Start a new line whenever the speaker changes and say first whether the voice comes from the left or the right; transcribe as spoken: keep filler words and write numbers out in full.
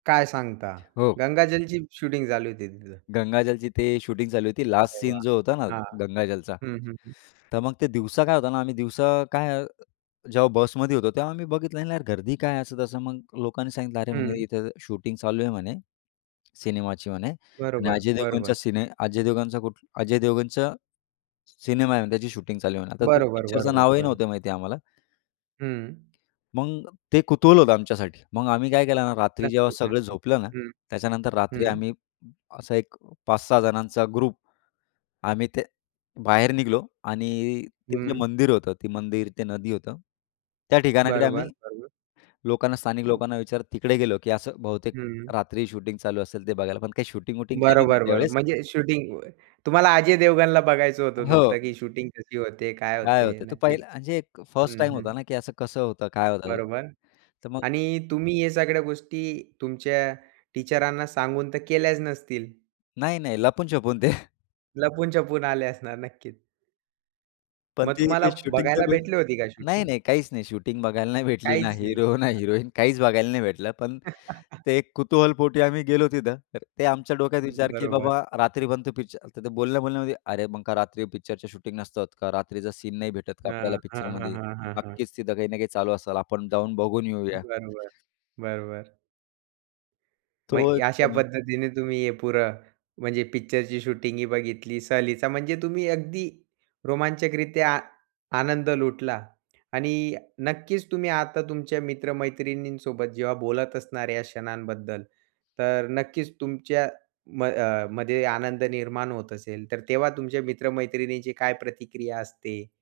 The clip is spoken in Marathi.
right: काय सांगता?
left: हो.
right: गंगाजलची शूटिंग, झाली होती तिथं?
left: गंगाजलची ते शूटिंग चालू होती. लास्ट
right: अरे
left: सीन
right: वाह!
left: जो होता ना
right: हां.
left: गंगाजलचा.
right: हं, हं, हं.
left: तर मग ते दिवसा काय होतं ना, आम्ही दिवसा काय, जेव्हा बसमध्ये होतो, तेव्हा आम्ही बघितलं, "नाही यार, गर्दी काय आहे," असं-तसं. मग लोकांनी सांगितलं, "अरे, म्हणे
right: हं.
left: इथं शूटिंग चालू आहे, म्हणे सिनेमाची, म्हणे. आणि
right: बरोबर,
left: अजय देवगनच्या
right: बरोबर.
left: सिने अजय देवगनांचा कुठ अजय देवगनचं सिनेमा आहे म्हणे, त्याची शूटिंग चालू आहे म्हणे." आता तो
right: बरोबर,
left: पिक्चरचं
right: बरोबर,
left: नावही
right: बरोबर.
left: नव्हतं माहिती आहे आम्हाला.
right: हं.
left: मग ते कुतूहल होतं आमच्यासाठी. मग आम्ही काय केलं ना, रात्री जेव्हा
right: नक्कीच,
left: सगळं
right: नक्कीच
left: झोपलं ना,
right: हं.
left: त्याच्यानंतर रात्री
right: हं.
left: आम्ही असा पाच सहा जणांचा ग्रुप आम्ही ते बाहेर निघालो, आणि ते जे
right: हं.
left: मंदिर होतं, ते मंदिर, ते नदी होतं, त्या ठिकाणाकडे
right: बरोबर,
left: आम्ही
right: बरोबर.
left: लोकांना, स्थानिक लोकांना विचारत तिकडे गेलो. की असं बहुतेक
right: हं.
left: रात्री शूटिंग चालू असेल ते बघायला. पण काही शूटिंग-वूटिंग काही नव्हती
right: बरोबर, बरोबर.
left: त्यावेळेस.
right: म्हणजे शूटिंग, व तुम्हाला अजय देवगणला बघायचं
left: अ,
right: होतं नुकता
left: हो.
right: की शूटिंग कशी होते? काय
left: काय
right: होते?
left: होत तर
right: नक्कीच
left: पहिलं अ, म्हणजे एक फस्ट
right: हं,
left: टाईम
right: हं.
left: होता ना की असं-कसं होतं, काय होत?
right: बरोबर.
left: तर मग
right: आणि तुम्ही या सगळ्या गोष्टी तुमच्या टीचरांना सांगून तर केल्याच नसतील?
left: नाही-नाही, लपून-छपून ते.
right: लपून-छपून आले असणार नक्कीच.
left: पण
right: मग
left: ते एक
right: तुम्हाला
left: शूटिंग तर.
right: बघायला
left: [unintelligible]
right: भेटली होती काय
left: नाही,
right: शूटिंग?
left: नाही, काहीच नाही. शूटिंग बघायला नाही भेटली. ना
right: काहीच नाही.
left: हिरो, ना
right: हां.
left: हिरोईन, काहीच बघायला नाही भेटलं. पण ते एक कुतूहलपोटी आम्ही गेलो तिथं. तर ते आमच्या डोक्यात विचार की,
right: बरोबर.
left: "बाबा, रात्री बनतो पिक्च" तर ते बोलणं बोलल्यामध्ये, "अरे, मग का रात्री पिक्चरच्या शूटिंग नसतात का? रात्रीचा सीन नाही भेटत का आपल्याला
right: हां, हां, हां,
left: पिक्चरमध्ये?"
right: हां, हां, हां.
left: नक्कीच तिथं काही ना काही चालू असल, आपण जाऊन बघून येऊया.
right: बरोबर. बरोबर.
left: तो
right: मग
left: एक
right: अशा
left: पण अ
right: पद्धतीने तुम्ही हे पुरं, म्हणजे पिक्चरची शूटिंग ही बघितली. सहलीचा म्हणजे तुम्ही अगदी रोमांचकरित्या आनंद लुटला. आणि नक्कीच तुम्ही आता तुमच्या मित्र-मैत्रिणींसोबत जेव्हा बोलत असणार या क्षणांबद्दल, तर नक्कीच तुमच्या म अ, मध्ये आनंद निर्माण होत असेल. तर तेव्हा तुमच्या मित्र-मैत्रिणींची काय प्रतिक्रिया असते?